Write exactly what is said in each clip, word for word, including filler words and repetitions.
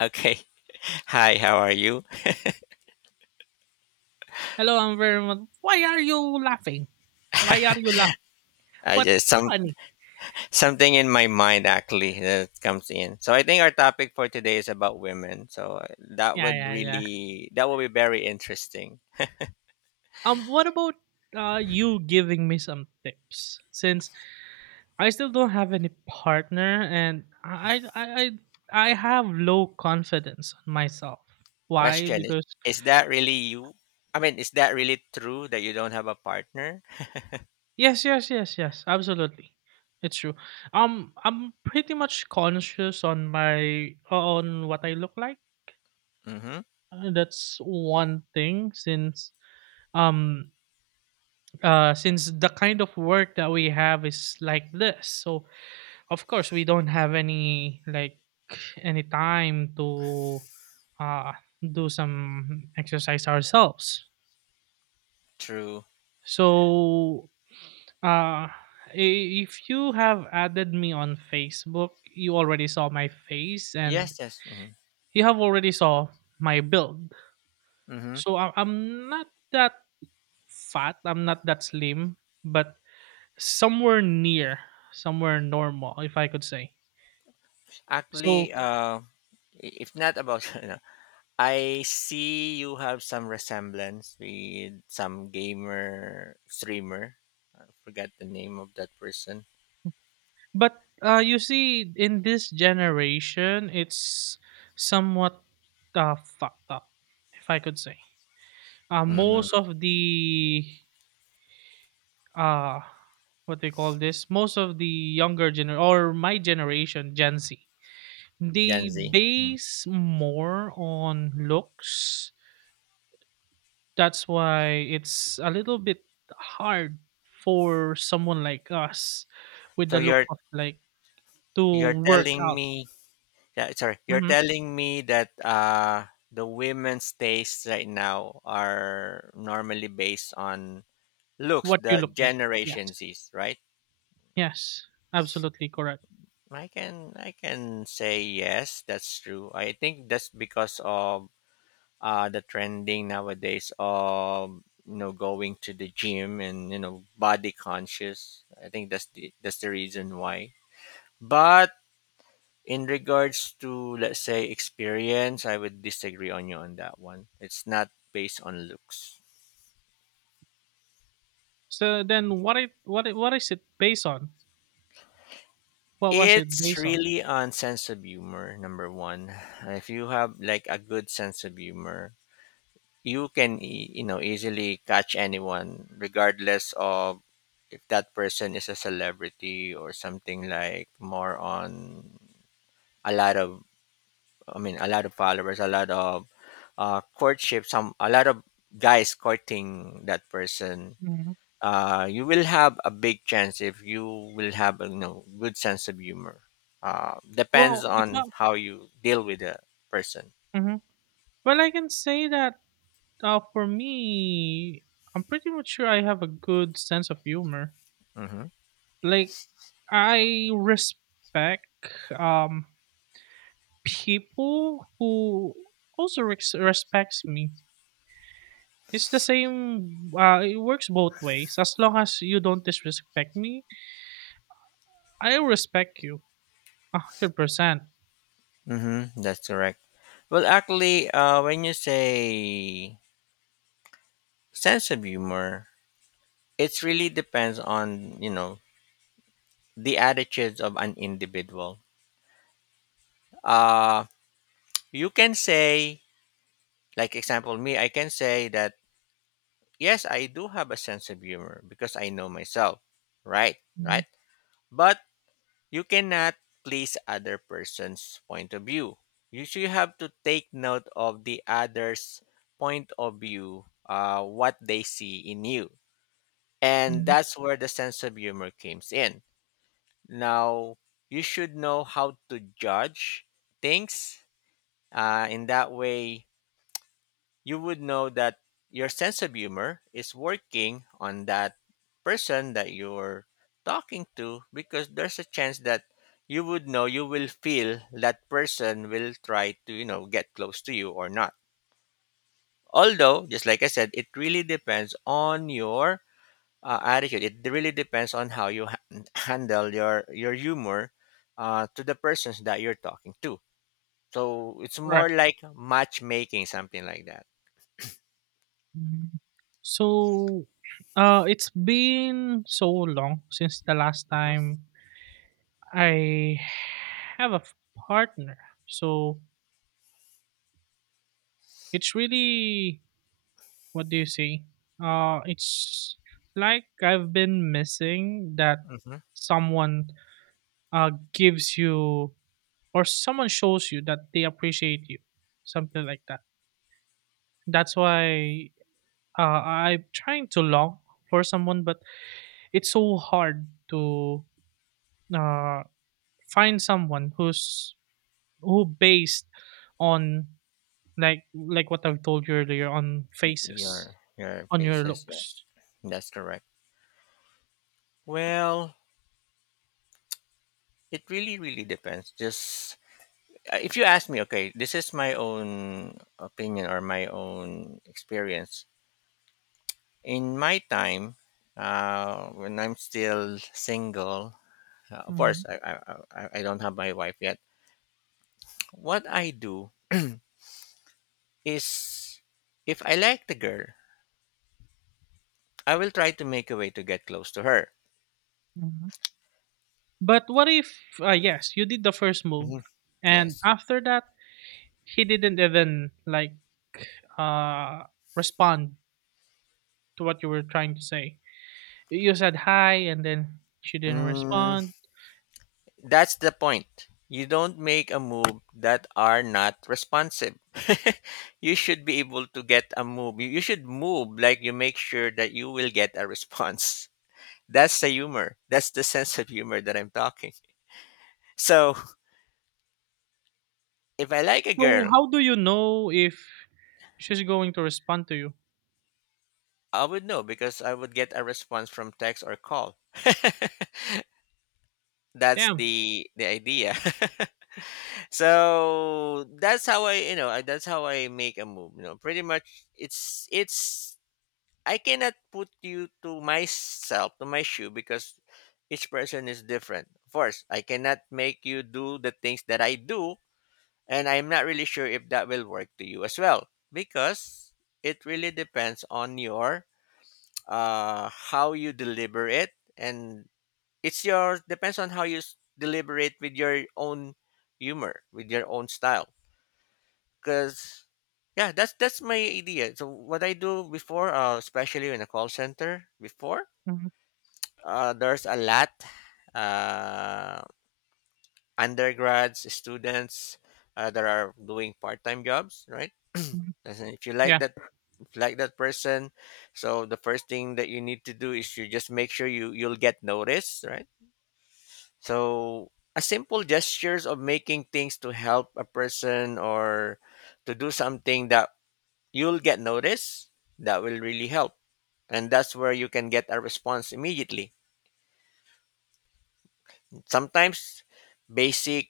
Okay. Hi, how are you? Hello, I'm very much. Why are you laughing? Why are you laughing? I What's just some funny? something in my mind actually that comes in. So I think our topic for today is about women. So uh, that Yeah, would yeah, yeah. really that would be very interesting. Um, what about uh you giving me some tips? Since I still don't have any partner, and I, I, I, I have low confidence on myself. Why? Question is Because is that really you? I mean, is that really true that you don't have a partner? yes, yes, yes, yes, absolutely, it's true. Um, I'm pretty much conscious on my on what I look like. Mhm. Uh, That's one thing. Since um uh, since the kind of work that we have is like this, so of course we don't have any like any time to uh, do some exercise ourselves, True. so uh, i- if you have added me on Facebook, you already saw my face, and Yes, yes. Mhm. you have already saw my build, Mhm. so I- i'm not that fat, I'm not that slim, but somewhere near, somewhere normal, if I could say. Actually, So, uh i- if not about you know, I see you have some resemblance with some gamer streamer forgot the name of that person. but uh, you see, in this generation, it's somewhat uh, fucked up, if I could say. Uh, Mm, most of the uh, what they call this, most of the younger, gener or my generation, Gen Z, Gen they Z. Mm. base more on looks. That's why it's a little bit hard for someone like us with So the look you're of like to you're work telling out. me that sorry, you're hmm telling me that uh the women's tastes right now are normally based on looks, what you the look like. Yes, Generation Z's, right? yes, absolutely correct. I can I can say yes, that's true. I think that's because of uh the trending nowadays of you know going to the gym and you know body conscious. I think that's the that's the reason why. But in regards to let's say experience, I would disagree on you on that one. It's not based on looks. So then what it what it, what is it based on? What was it It's based on? really on sense of humor, number one. If you have like a good sense of humor, you can e- you know easily catch anyone, regardless of if that person is a celebrity or something like more on a lot of I mean, a lot of followers, a lot of uh, courtship, some a lot of guys courting that person. hmm Uh, you will have a big chance if you will have a you know, good sense of humor. Uh, well depends if on not. how you deal with a person. Mhm. Well, I can say that, uh, for me, I'm pretty much sure I have a good sense of humor. Mm-hmm. Like, I respect um people who also res- respects me. It's the same. Uh, it works both ways. As long as you don't disrespect me, I respect you a hundred percent. Mm-hmm. That's correct. Well, actually, uh, when you say sense of humor, it really depends on you know the attitudes of an individual. Uh, you can say like example, me, I can say that yes, I do have a sense of humor because I know myself. Right, Mhm, right. But you cannot please other person's point of view. You should have to take note of the other's point of view, uh, what they see in you. And mhm, that's where the sense of humor comes in. Now, you should know how to judge things. Uh, in that way, you would know that your sense of humor is working on that person that you're talking to because there's a chance that you would know you will feel that person will try to you know get close to you or not, although just like I said it really depends on your uh, attitude. It really depends on how you ha- handle your your humor uh, to the persons that you're talking to, so it's more correct. like matchmaking something like that. Mhm. So, uh, it's been so long since the last Mhm, time I have a f- partner. So it's really, what do you say? Uh, it's like I've been missing that mhm. someone, uh, gives you, or someone shows you that they appreciate you, something like that. That's why uh, I'm trying to long for someone, but it's so hard to uh, find someone who's who based on like like what I've told you earlier, on faces, Your your on your faces, yes, looks. that's correct. Well, it really really depends. Just uh, if you ask me, okay, this is my own opinion or my own experience. In my time, uh, when I'm still single, uh, of course, Mhm, I, I I I don't have my wife yet. What I do is, if I like the girl, I will try to make a way to get close to her. mhm. But what if, uh, yes, you did the first move, Mhm. and Yes. after that, he didn't even like uh respond to what you were trying to say. You said hi, and then she didn't Mm, respond. That's the point. You don't make a move that are not responsive. You should be able to get a move. You you should move like you make sure that you will get a response. That's the humor. That's the sense of humor that I'm talking. So, if I like a So girl, how do you know if she's going to respond to you? I would know because I would get a response from text or call. That's Damn. the the idea. So that's how I, you know, I- that's how I make a move. You know, pretty much it's it's I cannot put you to myself, to my shoe, because each person is different. Of course, I cannot make you do the things that I do, and I'm not really sure if that will work to you as well, because it really depends on your uh, how you deliver it, and it's your depends on how you s- deliver it with your own humor, with your own style, because. Yeah, that's that's my idea. So what I do before, uh, especially in a call center before, Mhm, uh, there's a lot uh, undergrads students uh, that are doing part-time jobs, right? mhm, As in, if you like yeah. that if you like that person, so the first thing that you need to do is you just make sure you you'll get noticed, right? So a simple gestures of making things to help a person or to do something that you'll get noticed, that will really help, and that's where you can get a response immediately. Sometimes basic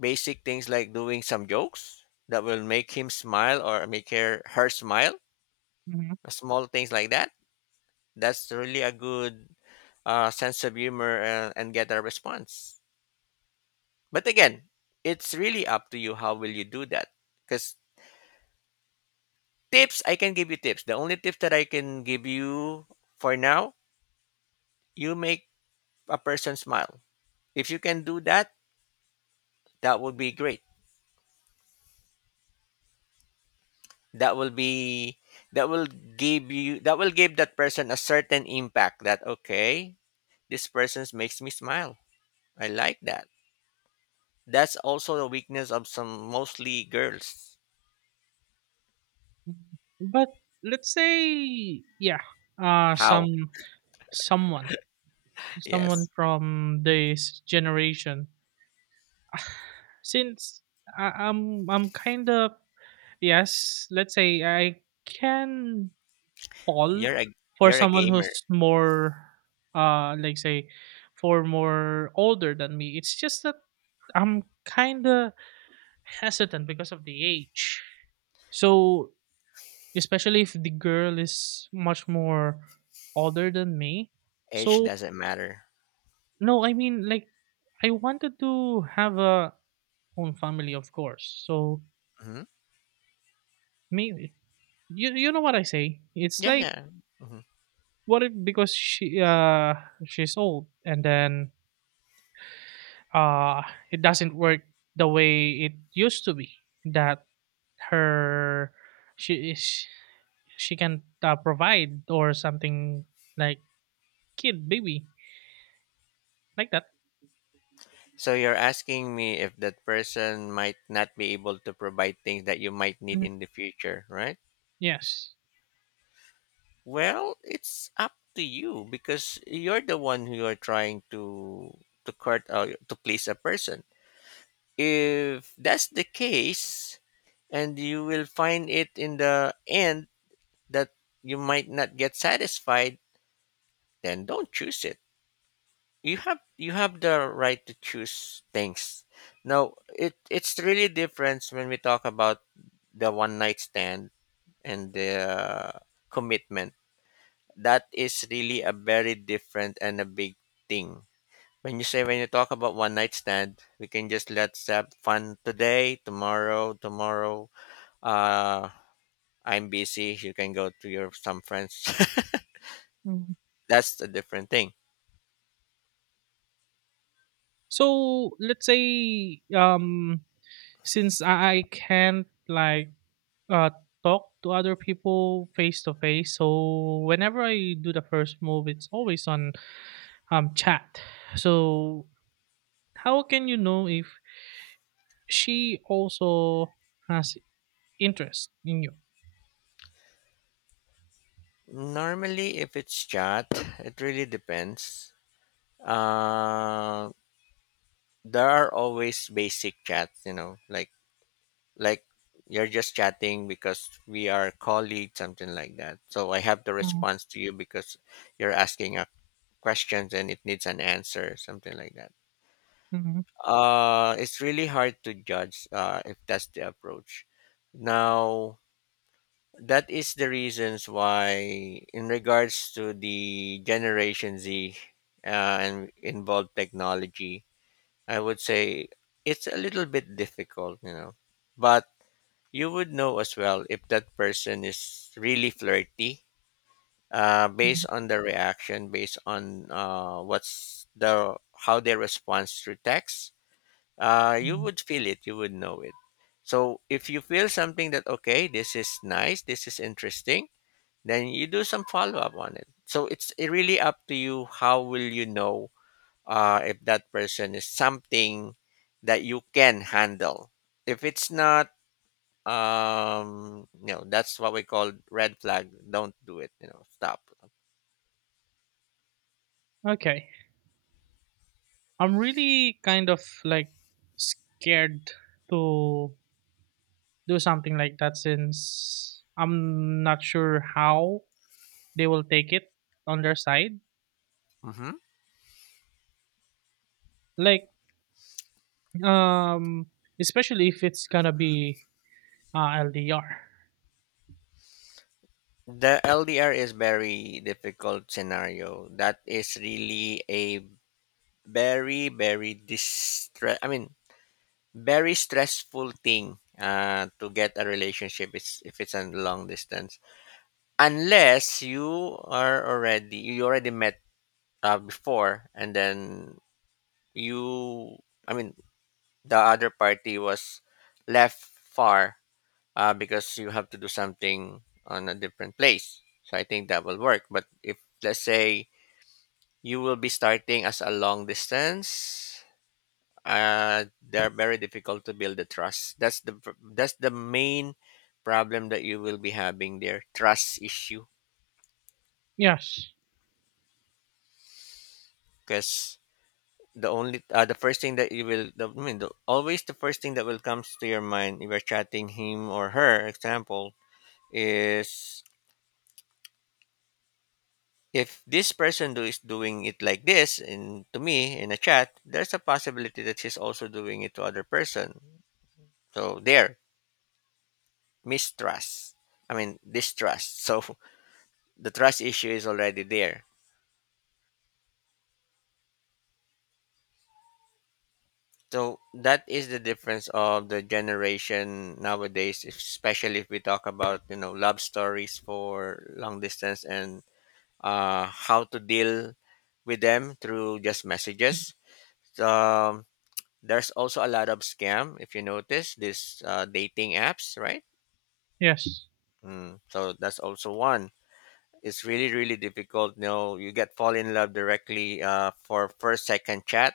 basic things like doing some jokes that will make him smile or make her her smile, Mhm, small things like that, that's really a good uh, sense of humor uh, and get a response. But again, it's really up to you how will you do that, because tips I can give you tips, the only tips that I can give you for now, you make a person smile. If you can do that, that would be great. That will be that will give you that will give that person a certain impact that okay, this person makes me smile, I like that. That's also the weakness of some mostly girls. mhm. But let's say, yeah, uh, How some someone, someone yes, from this generation. Since I, I'm, I'm kind of. Yes, let's say I can fall you're a for you're a someone gamer, who's more, uh like say, for more older than me. It's just that I'm kind of hesitant because of the age. So, especially if the girl is much more older than me. age So, doesn't matter. no, I mean, like, I wanted to have a own family, of course. So, Hmm, me you you know what I say? It's yeah like, yeah. Hmm, what if, because she, uh she's old, and then, uh it doesn't work the way it used to be, that her she is she can uh, provide, or something, like kid, baby, like that. so you're asking me if that person might not be able to provide things that you might need Mhm. in the future, right? Yes. Well, it's up to you because you're the one who are trying to to court uh, to please a person. If that's the case, and you will find it in the end that you might not get satisfied, then don't choose it. You have you have the right to choose things. Now, it it's really different when we talk about the one night stand and the commitment, that is really a very different and a big thing. When you say when you talk about one night stand, we can just let's have fun today, tomorrow, tomorrow. Uh, I'm busy. You can go to your some friends. Mhm. That's a different thing. So let's say um since I I can't like uh talk to other people face to face, so whenever I do the first move, it's always on um chat. So how can you know if she also has interest in you? Normally, if it's chat, it really depends. Uh, there are always basic chats, you know, like like you're just chatting because we are colleagues something like that, so I have the Mhm, response to you because you're asking a questions and it needs an answer, something like that. mhm, Uh, it's really hard to judge uh, if that's the approach. Now that is the reasons why in regards to the Generation Z uh, and involved technology, I would say it's a little bit difficult, you know. But you would know as well if that person is really flirty, uh, based mhm, on the reaction, based on uh, what's the how they respond through text. Uh, you mhm. would feel it. You would know it. So if you feel something that okay, this is nice, this is interesting, then you do some follow up on it. So it's really up to you. How will you know uh, if that person is something that you can handle? If it's not, um, you know, that's what we call red flag. Don't do it, you know, stop. Okay, I'm really kind of like scared to do something like that, since I'm not sure how they will take it on their side. Hmm. Like, um especially if it's gonna be uh, L D R. The L D R is very difficult scenario. That is really a very very distress, I mean, very stressful thing uh to get a relationship is if it's a long distance, unless you are already you already met uh, before and then you I mean the other party was left far uh, because you have to do something on a different place. So I think that will work. But if let's say you will be starting as a long distance, uh, they're very difficult to build the trust. That's the pr- that's the main problem that you will be having there, trust issue, Yes. because the only uh, the first thing that you will the, I mean the, always the first thing that will comes to your mind if you're chatting him or her, example, is if this person do is doing it like this in to me in a chat, there's a possibility that she's also doing it to other person. So there mistrust, I mean distrust. So the trust issue is already there. So that is the difference of the generation nowadays, especially if we talk about you know love stories for long distance and uh, how to deal with them through just messages. Um, there's also a lot of scam if you notice this uh, dating apps, right? Yes. Mm. So that's also one. It's really really difficult. You know, you get fall in love directly uh, for first second chat,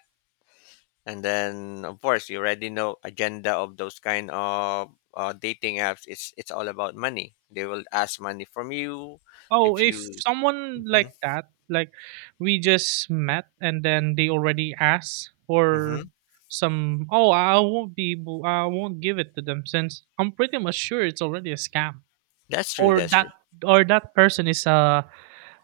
and then of course you already know agenda of those kind of uh, dating apps. It's it's all about money. They will ask money from you Oh, if if you. someone Hmm. like that, like we just met and then they already asked for Hmm. some. Oh, I won't be, able- I won't give it to them, since I'm pretty much sure it's already a scam, That's true. or That's that true. or that person is a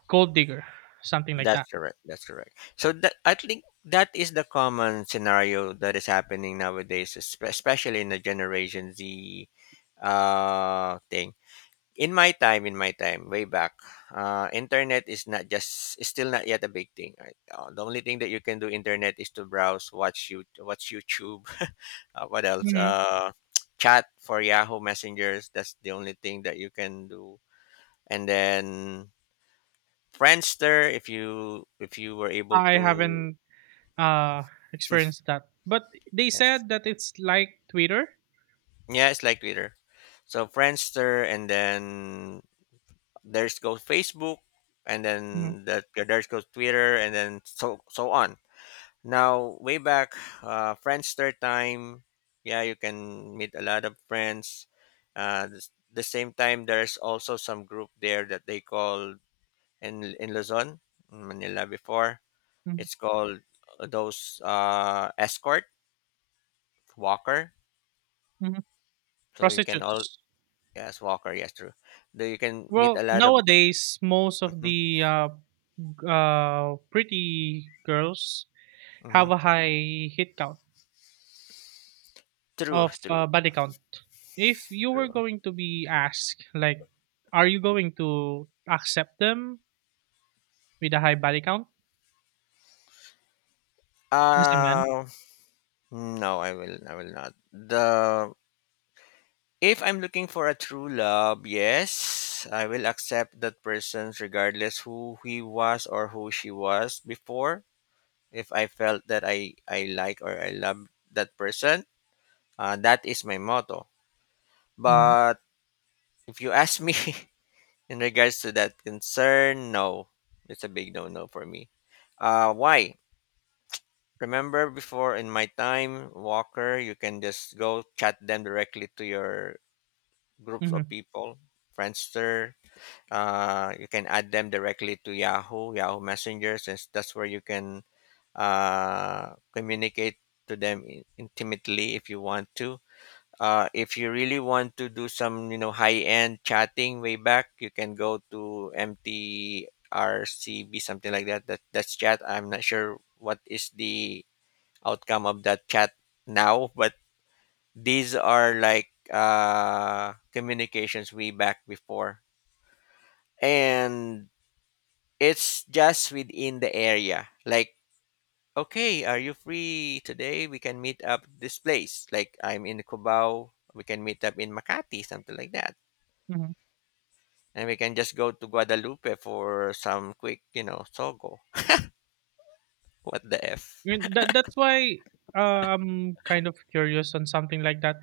gold digger, something like That's that. correct. That's correct. So that I think that is the common scenario that is happening nowadays, espe- especially in the Generation Z uh, thing. In my time, in my time, way back, uh, internet is not just is still not yet a big thing. Right? Uh, the only thing that you can do internet is to browse, watch you watch YouTube. Uh, what else? hmm Uh, chat for Yahoo messengers. That's the only thing that you can do. And then Friendster, if you if you were able I to, haven't uh experienced that, but they yes, said that it's like Twitter. yeah, it's like Twitter. So Friendster, and then there's goes Facebook, and then hmm that there's goes Twitter, and then so so on. Now way back, uh, Friendster time, yeah, you can meet a lot of friends. Uh, the, the, same time, there's also some group there that they call in in Luzon, in Manila before. hmm It's called uh, those uh, escort. Walker. So you can all, Prostitutes. yes, Walker. Yes, true. Though you can meet a Well, lot of. nowadays, most of Hmm. the uh, uh, pretty girls Hmm. have a high hit count True, of true, uh, body count. If you were true. going to be asked, like, are you going to accept them with a high body count as a man? Uh, no, I will. I will not. The If I'm looking for a true love, yes, I will accept that person regardless who he was or who she was before. If I felt that I I like or I love that person, uh, that is my motto. Mm-hmm. But if you ask me, in regards to that concern, no. It's a big no no for me. Uh, why? Remember before in my time, Walker, you can just go chat them directly to your groups of Mm-hmm. people, Friendster. Uh, you can add them directly to Yahoo, Yahoo Messenger, since that's where you can uh, communicate to them in- intimately if you want to. Uh, if you really want to do some, you know, high-end chatting way back, you can go to M T R C B, something like that. That that's chat. I'm not sure what is the outcome of that chat now, but these are like uh, communications way back before, and it's just within the area. Like, okay, are you free today? We can meet up this place. Like, I'm in Cubao. We can meet up in Makati, something like that. And we can just go to Guadalupe for some quick, you know, sogo. What the F? Mm-hmm. That, that's why uh, I'm kind of curious on something like that.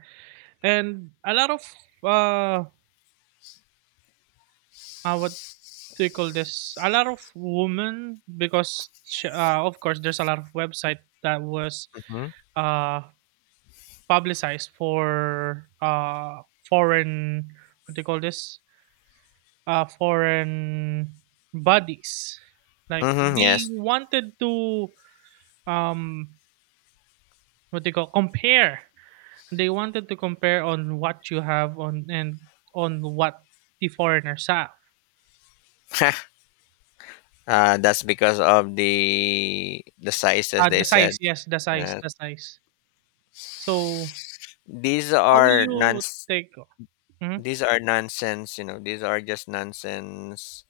And a lot of, uh, uh, what do you call this? A lot of women, because, sh- uh, of course, there's a lot of website that was Hmm. uh publicized for uh foreign, what do you call this, uh foreign bodies, like Hmm. they Yes. wanted to, um what they call, compare, they wanted to compare on what you have on, and on what the foreigners have. uh, that's because of the the sizes uh, they the said. size, yes, the size Uh, the size So these how will are you nonsense. take? Hmm. These are nonsense. You know, these are just nonsense.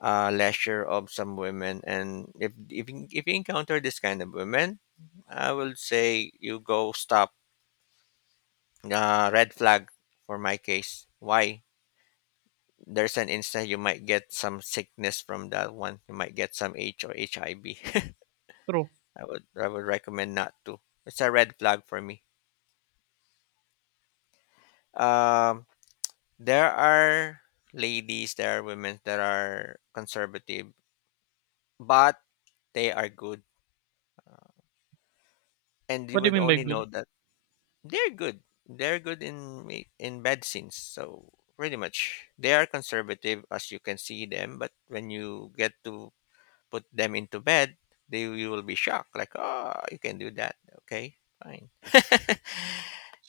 Uh, leisure of some women, and if if you- if you encounter this kind of women, I will say you go stop. Uh, red flag for my case. Why? There's an instant you might get some sickness from that one. You might get some H or H I V. I V. True. I would I would recommend not to. It's a red flag for me. Um, there are ladies, there are women that are conservative, but they are good, and you What do you would mean by only good? know that they're good. They're good in ma- in bed scenes. So pretty much, they are conservative as you can see them, but when you get to put them into bed, they you will be shocked, like, oh, you can do that. Okay, fine.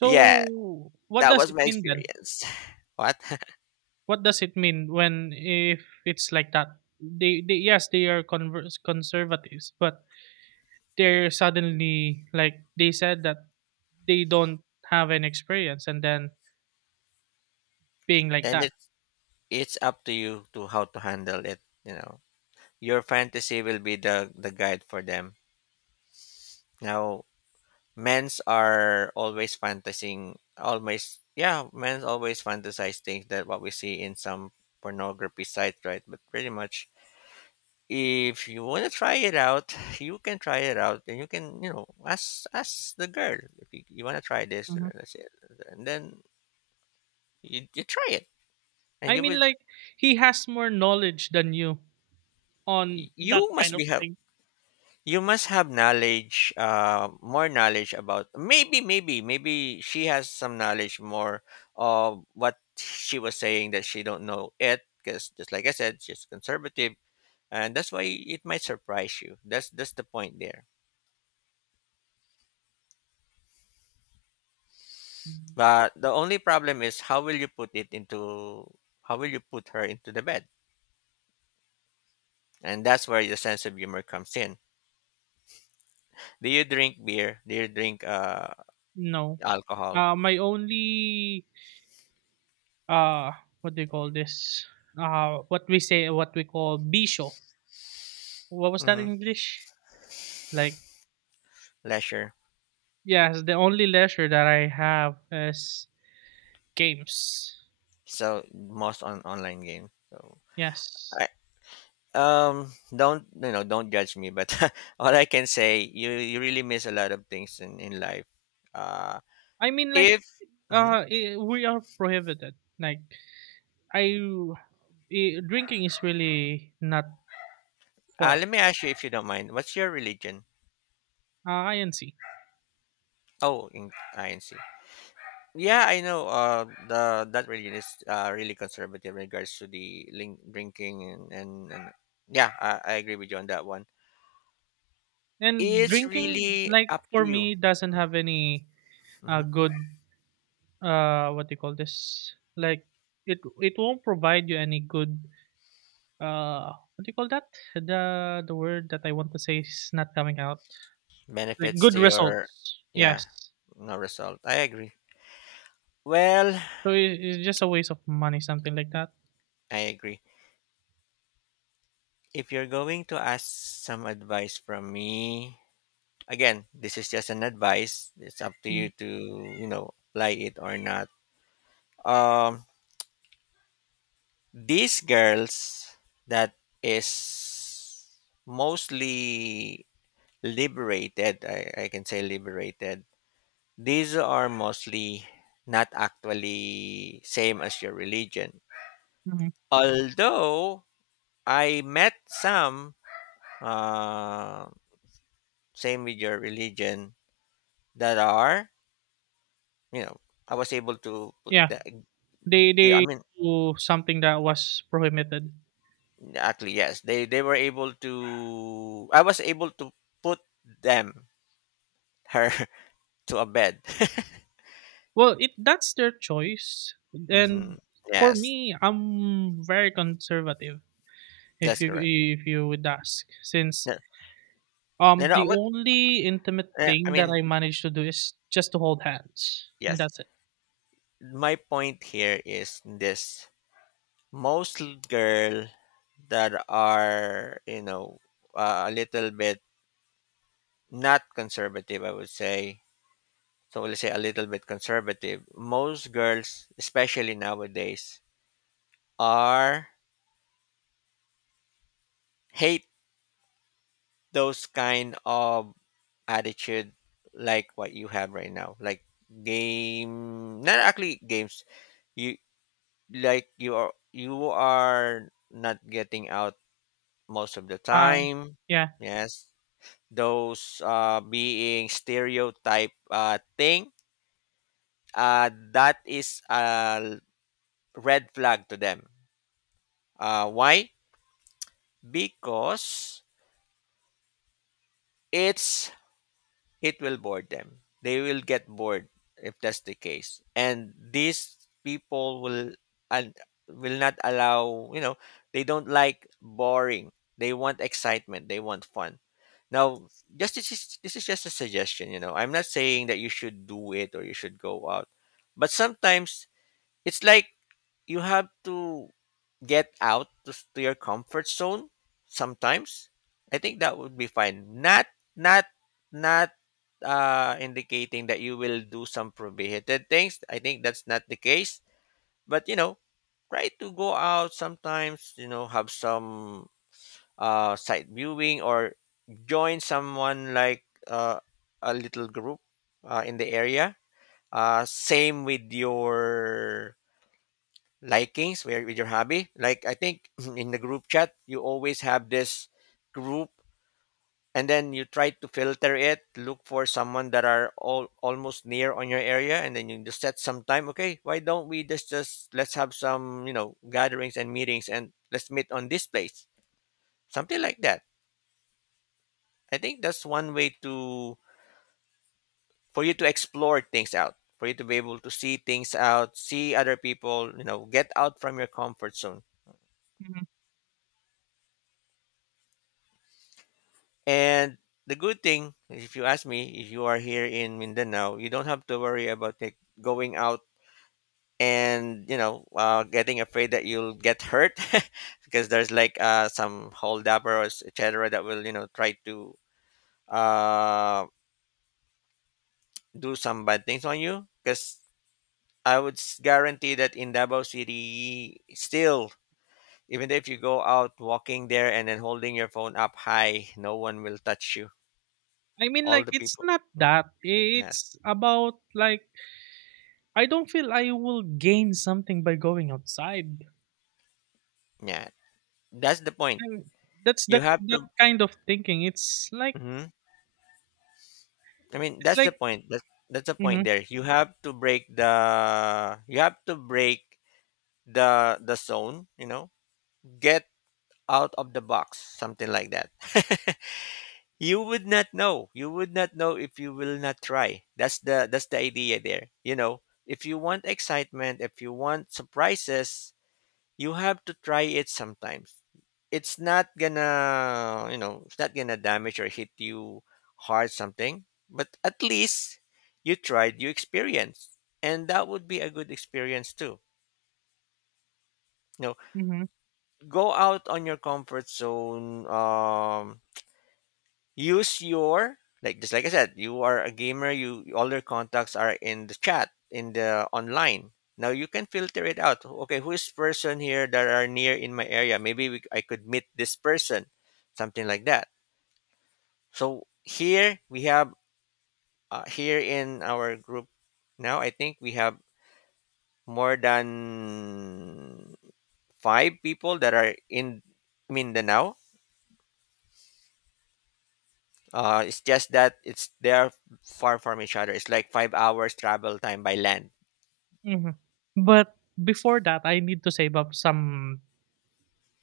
Yeah, what that does was it my mean then? experience. What? What does it mean when, if it's like that? They they, yes, they are converse conservatives, but they're suddenly, like, they said that they don't have an experience, and then being like And that. it's it's up to you to how to handle it. You know, your fantasy will be the the guide for them. Now, men's are always fantasizing, always, yeah, men's always fantasize things that what we see in some pornography sites, right? But pretty much if you want to try it out, you can try it out, and you can, you know, ask ask the girl if you, you want to try this, and then hmm that's it. And then you, you try it, and I you mean, would like, he has more knowledge than you on that you kind must of be have thing. you must have knowledge, uh, more knowledge about maybe maybe maybe she has some knowledge more of what she was saying that she don't know it, because just like I said, she's conservative, and that's why it might surprise you. That's that's the point there. But the only problem is how will you put it into how will you put her into the bed? And that's where your sense of humor comes in. Do you drink beer? Do you drink uh No. alcohol? Uh my only, uh what do you call this? Uh what we say what we call bisho. What was that Mm-hmm. in English? Like, Leisure. yes, the only leisure that I have is games. So most on online game. So Yes. I um don't you know don't judge me, but all I can say, you you really miss a lot of things in in life. Uh, I mean, like, if Mhm. uh I we are prohibited. Like, I, i- drinking is really not for uh, Let me us. ask you, if you don't mind, what's your religion? Uh, I and see. Oh, in I N C. Yeah, I know. Uh, the That religion is uh, really conservative in regards to the link, drinking and, and and yeah, I, I agree with you on that one. And It's drinking, really like up to for you. me, doesn't have any Mm-hmm. Uh mm-hmm. good, uh what do you call this? Like, it it won't provide you any good, uh what do you call that? The the word that I want to say is not coming out. Like, Benefits good to your, results. yeah, Yes. no result. I agree. Well, So it it's just a waste of money, something like that. I agree. If you're going to ask some advice from me, again, this is just an advice. It's up to Mm, you to you know apply it or not. Um, These girls that is mostly liberated, I, I can say liberated, these are mostly not actually same as your religion. mhm. Although I met some uh, same with your religion that are, you know, I was able to put Yeah, the, they they- I they mean, do something that was prohibited. actually, yes, they, they were able to, I was able to put them, her, to a bed. Well, it that's their choice. Hmm. And for Yes, me, I'm very conservative. If that's you correct. if you would ask, since No, no, um no, the but only intimate uh, I thing that mean, I manage to do is just to hold hands, and yes. that's it. My point here is this: most l- girl that are, you know uh, a little bit not conservative, I would say. So let's say a little bit conservative. Most girls, especially nowadays, are hate those kind of attitude like what you have right now, like game, not actually games. You, like, you are you are not getting out most of the Um, time. yeah. Yes. Those uh being stereotype uh thing, uh that is a red flag to them. Uh why? Because it's it will bore them. They will get bored if that's the case. And these people will and will not allow, you know, they don't like boring. They want excitement, they want fun. Now, just this is, this is just a suggestion, you know. I'm not saying that you should do it or you should go out. But sometimes it's like you have to get out to, s- to your comfort zone sometimes. I think that would be fine, not not not uh indicating that you will do some prohibited things. I think that's not the case, but you know try to go out sometimes, you know have some uh sight viewing, or join someone, like, uh, a little group, uh, in the area, uh same with your likings, where with your hobby. Like, I think in the group chat, you always have this group, and then you try to filter it. Look for someone that are all almost near on your area, and then you just set some time. Okay, why don't we just just let's have some you know gatherings and meetings, and let's meet on this place, something like that. I think that's one way to for you to explore things out, for you to be able to see things out, see other people, you know, get out from your comfort zone. Mhm. And the good thing, if you ask me, if you are here in Mindanao, you don't have to worry about, like, going out and you know uh, getting afraid that you'll get hurt, because there's like uh, some holdup or et cetera that will you know try to uh, do some bad things on you. Because I would s- guarantee that in Davao City, still, even if you go out walking there and then holding your phone up high, no one will touch you. I mean, All like, the it's people. not Mm. that. Yes. It's about like I don't feel I will gain something by going outside. Yeah, that's the point. And that's You that have that to. kind of thinking. It's like Mhm. I mean, it's that's the like point. That's that's the point hmm there. You have to break the. You have to break the the zone. You know, get out of the box, something like that. You would not know. You would not know if you will not try. That's the that's the idea there. You know, if you want excitement, if you want surprises, you have to try it sometimes. It's not gonna, you know, it's not gonna damage or hit you hard something, but at least you tried, you experienced. And that would be a good experience too. You know, hmm go out on your comfort zone, um, use your like just like I said, you are a gamer. You All your contacts are in the chat, in the online. Now you can filter it out. Okay, who is person here that are near in my area? Maybe we, I could meet this person, something like that. So here we have uh, here in our group now. I think we have more than five people that are in. I mean, the now. Uh, it's just that it's they're far from each other. It's like five hours travel time by land. hmm But before that, I need to save up some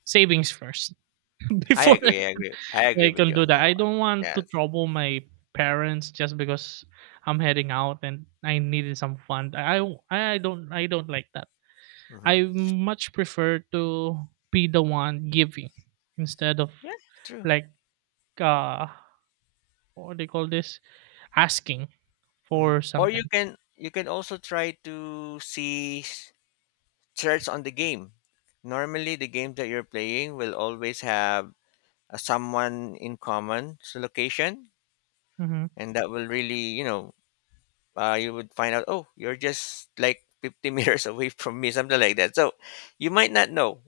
savings first I before agree. I agree. I agree I with can you on do that. that I one. don't want to Yes. trouble my parents just because I'm heading out and I needed some fun. I I I don't I don't like that. Hmm. I much prefer to be the one giving instead of Yeah. True. like, uh what do you call this? Asking hmm for Or you something. can you can also try to see s- threats on the game. Normally, the games that you're playing will always have uh, someone in common s- location, hmm and that will really you know uh, you would find out. Oh, you're just like fifty meters away from me, something like that. So you might not know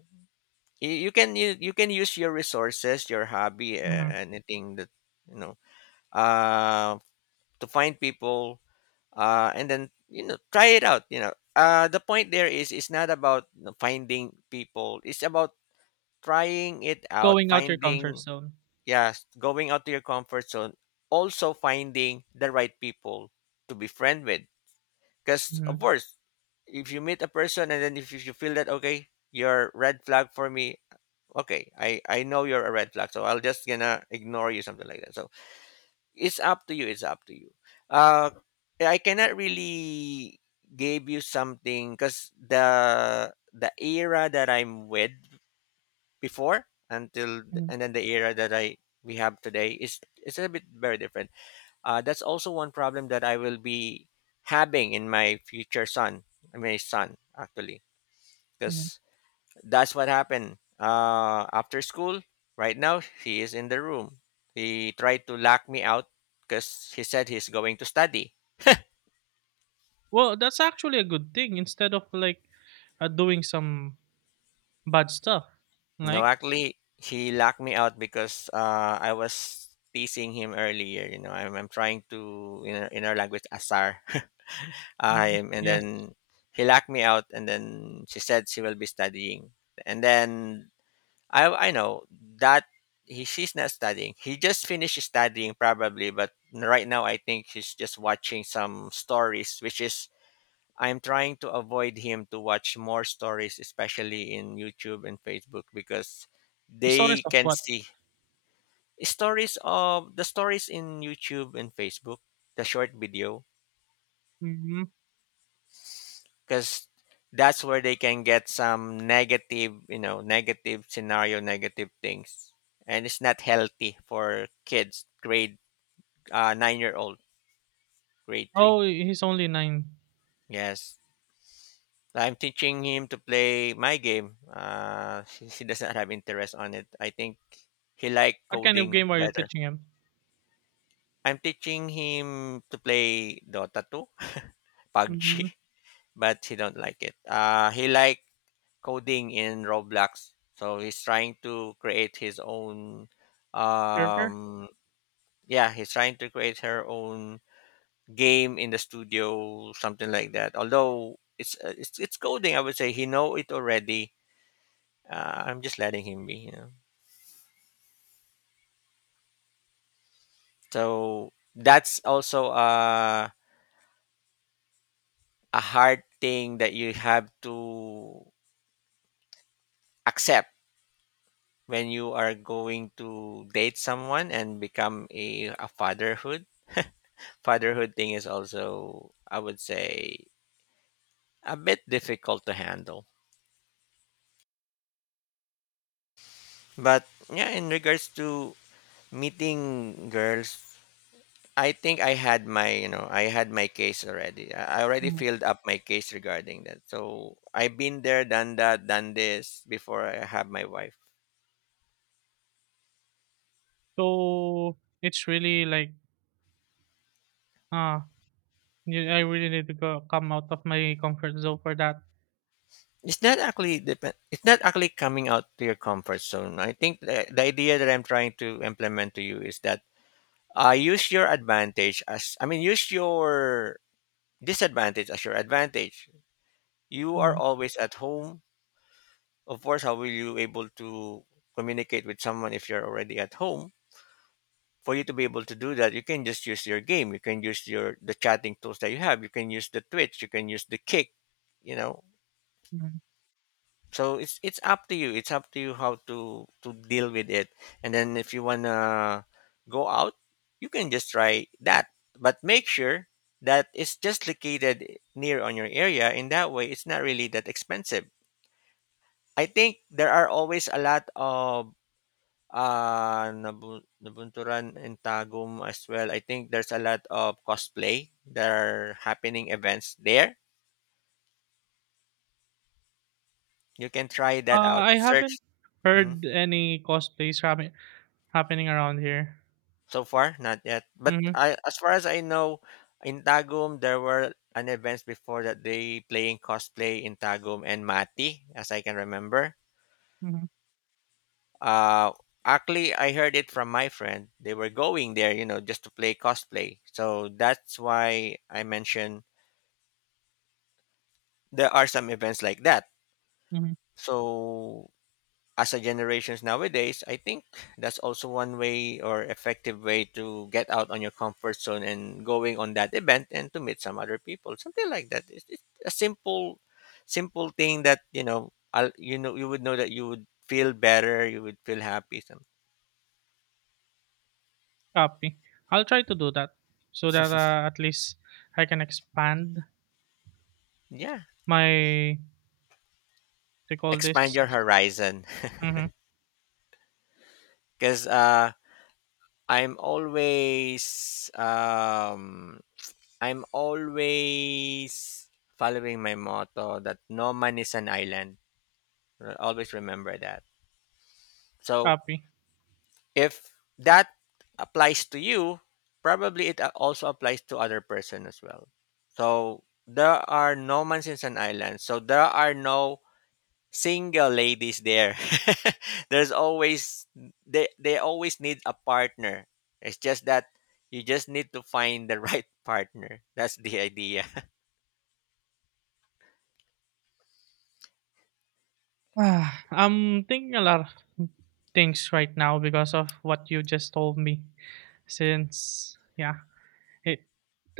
you, you can you, you can use your resources, your hobby, uh, hmm anything that you know uh to find people uh and then you know try it out. You know uh the point there is, it's not about you know, finding people, it's about trying it out, Going out your comfort finding. zone. Yes, going out to your comfort zone, also finding the right people to be friend with, because of hmm course if you meet a person and then if you you feel that, okay, you're red flag for me, okay, i i know you're a red flag, so I'll just gonna ignore you, something like that. So it's up to you, it's up to you. uh I cannot really give you something, because the the era that I'm with before, until hmm and then the era that I we have today, is it's a bit very different. Uh that's also one problem that I will be having in my future son, my son actually, hmm because that's what happened uh, after school. Right now he is in the room. He tried to lock me out because he said he's going to study. Well, that's actually a good thing instead of like, uh, doing some bad stuff. No, Like, actually he locked me out because uh, I was teasing him earlier, you know i'm, I'm trying to, in our, in our language, asar. mhm. Um, and Yes, then he locked me out, and then she said she will be studying, and then I I know that he she's not studying. He just finished studying, probably, but right now I think he's just watching some stories, which is, I'm trying to avoid him to watch more stories, especially in YouTube and Facebook, because he's they honest of can what? see stories of the stories in YouTube and Facebook, the short video, hmm because that's where they can get some negative, you know, negative scenario, negative things, and it's not healthy for kids, grade uh, nine-year-old, grade three. Oh, he's only nine. Yes, I'm teaching him to play my game. Uh, he, he doesn't have interest on it. I think he like What kind of coding game are you better. teaching him? I'm teaching him to play Dota two, PUBG, hmm but he don't like it. Uh, he like coding in Roblox. So he's trying to create his own, Server. um yeah, he's trying to create her own game in the studio, something like that. Although it's uh, it's it's coding, I would say he know it already. Uh, I'm just letting him be, you know. So that's also a a hard thing that you have to accept when you are going to date someone and become a, a fatherhood fatherhood thing is also, I would say, a bit difficult to handle. But yeah, in regards to meeting girls, I think I had my you know I had my case already. I I already Mhm. filled up my case regarding that. So I've been there, done that, done this before I have my wife. So it's really like, ah, you- I really need to go come out of my comfort zone for that. It's not actually depend. It's not actually coming out to your comfort zone. I think the, the idea that I'm trying to implement to you is that, uh, use your advantage, as, I mean, use your disadvantage as your advantage. You are Mhm. always at home. Of course, how will you able to communicate with someone if you're already at home? For you to be able to do that, you can just use your game. You can use your the chatting tools that you have. You can use the Twitch. You can use the Kick. You know, Mhm. so it's it's up to you. It's up to you how to to deal with it. And then if you wanna go out, you can just try that. But make sure that it's just located near on your area, in that way it's not really that expensive. I think there are always a lot of uh Nabu- Nabunturan in Tagum as well. I think there's a lot of cosplay that are happening events there. You can try that Uh, out. I haven't Search. Mhm. heard any cosplays happen happening around here. So far not yet, but Mhm, I, as far as I know, in Tagum there were an events before that they playing cosplay in Tagum and Mati, as I can remember. mhm, Uh, Actually, I heard it from my friend. They were going there, you know, just to play cosplay. So that's why I mentioned there are some events like that. mhm. So as a generations nowadays, I think that's also one way, or effective way, to get out on your comfort zone and going on that event and to meet some other people, something like that. It's, it's a simple, simple thing that you know, I'll, you know, you would know, that you would feel better, you would feel happy. Some. Copy. I'll try to do that so that, uh, at least I can expand Yeah, my, they call expand this. your horizon. Mhm, Because uh, I'm always um, I'm always following my motto that no man is an island. Uh, Always remember that. So copy. if that applies to you, probably it uh, also applies to other person as well. So there are no man is an island. So there are no single ladies there. There's always, they they always need a partner. It's just that you just need to find the right partner. That's the idea. Ah, I'm thinking a lot of things right now because of what you just told me. Since, yeah, it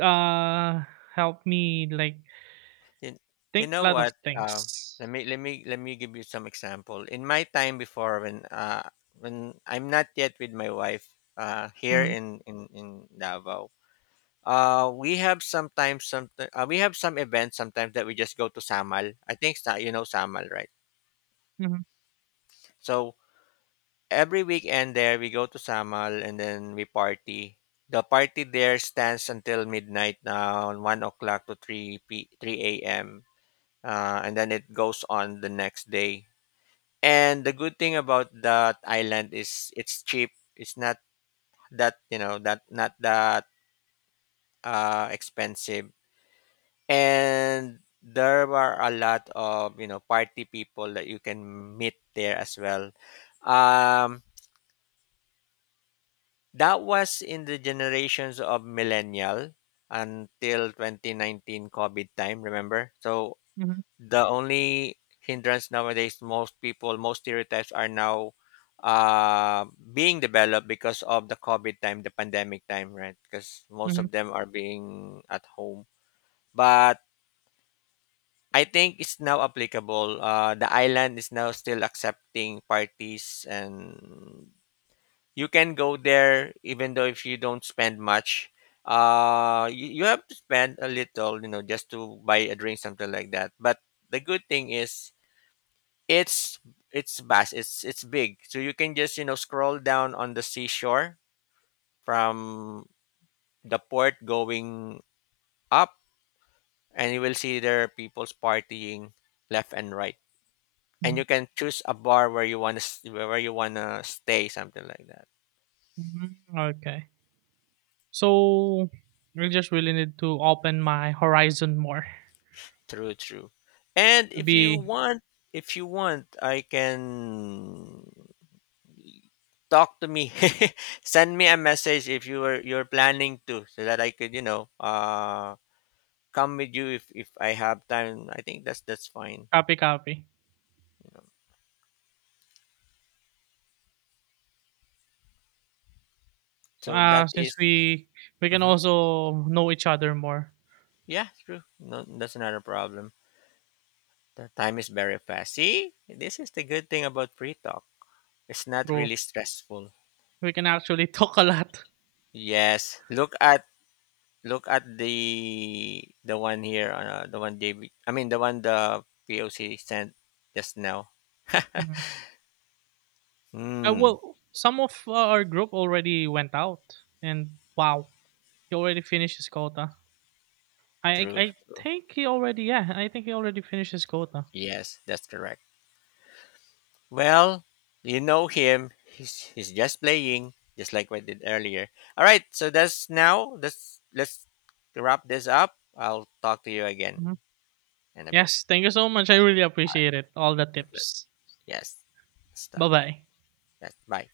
uh helped me, like, you, you think a know lot of what? Uh, things. let me let me let me give you some example. In my time before, when uh, when I'm not yet with my wife, uh, here Mhm, in in in Davao, uh, we have sometimes some uh, we have some events sometimes that we just go to Samal. I think sa- you know Samal, right? mhm, So every weekend there we go to Samal and then we party. The party there stands until midnight now, one o'clock to three p three a m. Uh, and then it goes on the next day. And the good thing about that island is it's cheap. It's not that you know that not that uh, expensive. And there are a lot of you know party people that you can meet there as well. Um, That was in the generations of millennial until twenty nineteen COVID time, remember? So mhm, the only hindrance nowadays, most people, most stereotypes are now uh, being developed because of the COVID time, the pandemic time, right? Because most mhm, of them are being at home. But I think it's now applicable. Uh, the island is now still accepting parties, and you can go there even though, if you don't spend much, uh you, you have to spend a little, you know just to buy a drink, something like that, but the good thing is, it's it's vast, it's it's big, so you can just you know scroll down on the seashore from the port going up, and you will see there are people's partying left and right, and mhm, you can choose a bar where you want to where you want to stay, something like that. mhm. Okay. So we just really need to open my horizon more True, true. And to if you be. want, if you want, I can talk to me. Send me a message if you are you're planning to, so that I could, you know, uh, come with you if if I have time. I think that's that's fine. Copy, copy. So Uh, that since is—. we we can Mhm. also know each other more Yeah, true. No, that's not a problem. The time is very fast. See, this is the good thing about free talk. It's not through, really stressful. we can actually talk a lot. Yes, look at. Look at the the one here, uh, the one David. I mean, the one the P O C sent just now. Mhm. Uh, Hmm. well, some of uh, our group already went out, and wow, he already finished his quota. I I True. I True. think he already yeah I think he already finished his quota. Yes, that's correct. Well, you know him. He's he's just playing, just like we did earlier. All right. So that's now. Let's let's wrap this up. I'll talk to you again Mhm. in a bit. Yes, thank you so much. I really appreciate it. All the tips. Yes. Stop. Bye bye. Yes, bye.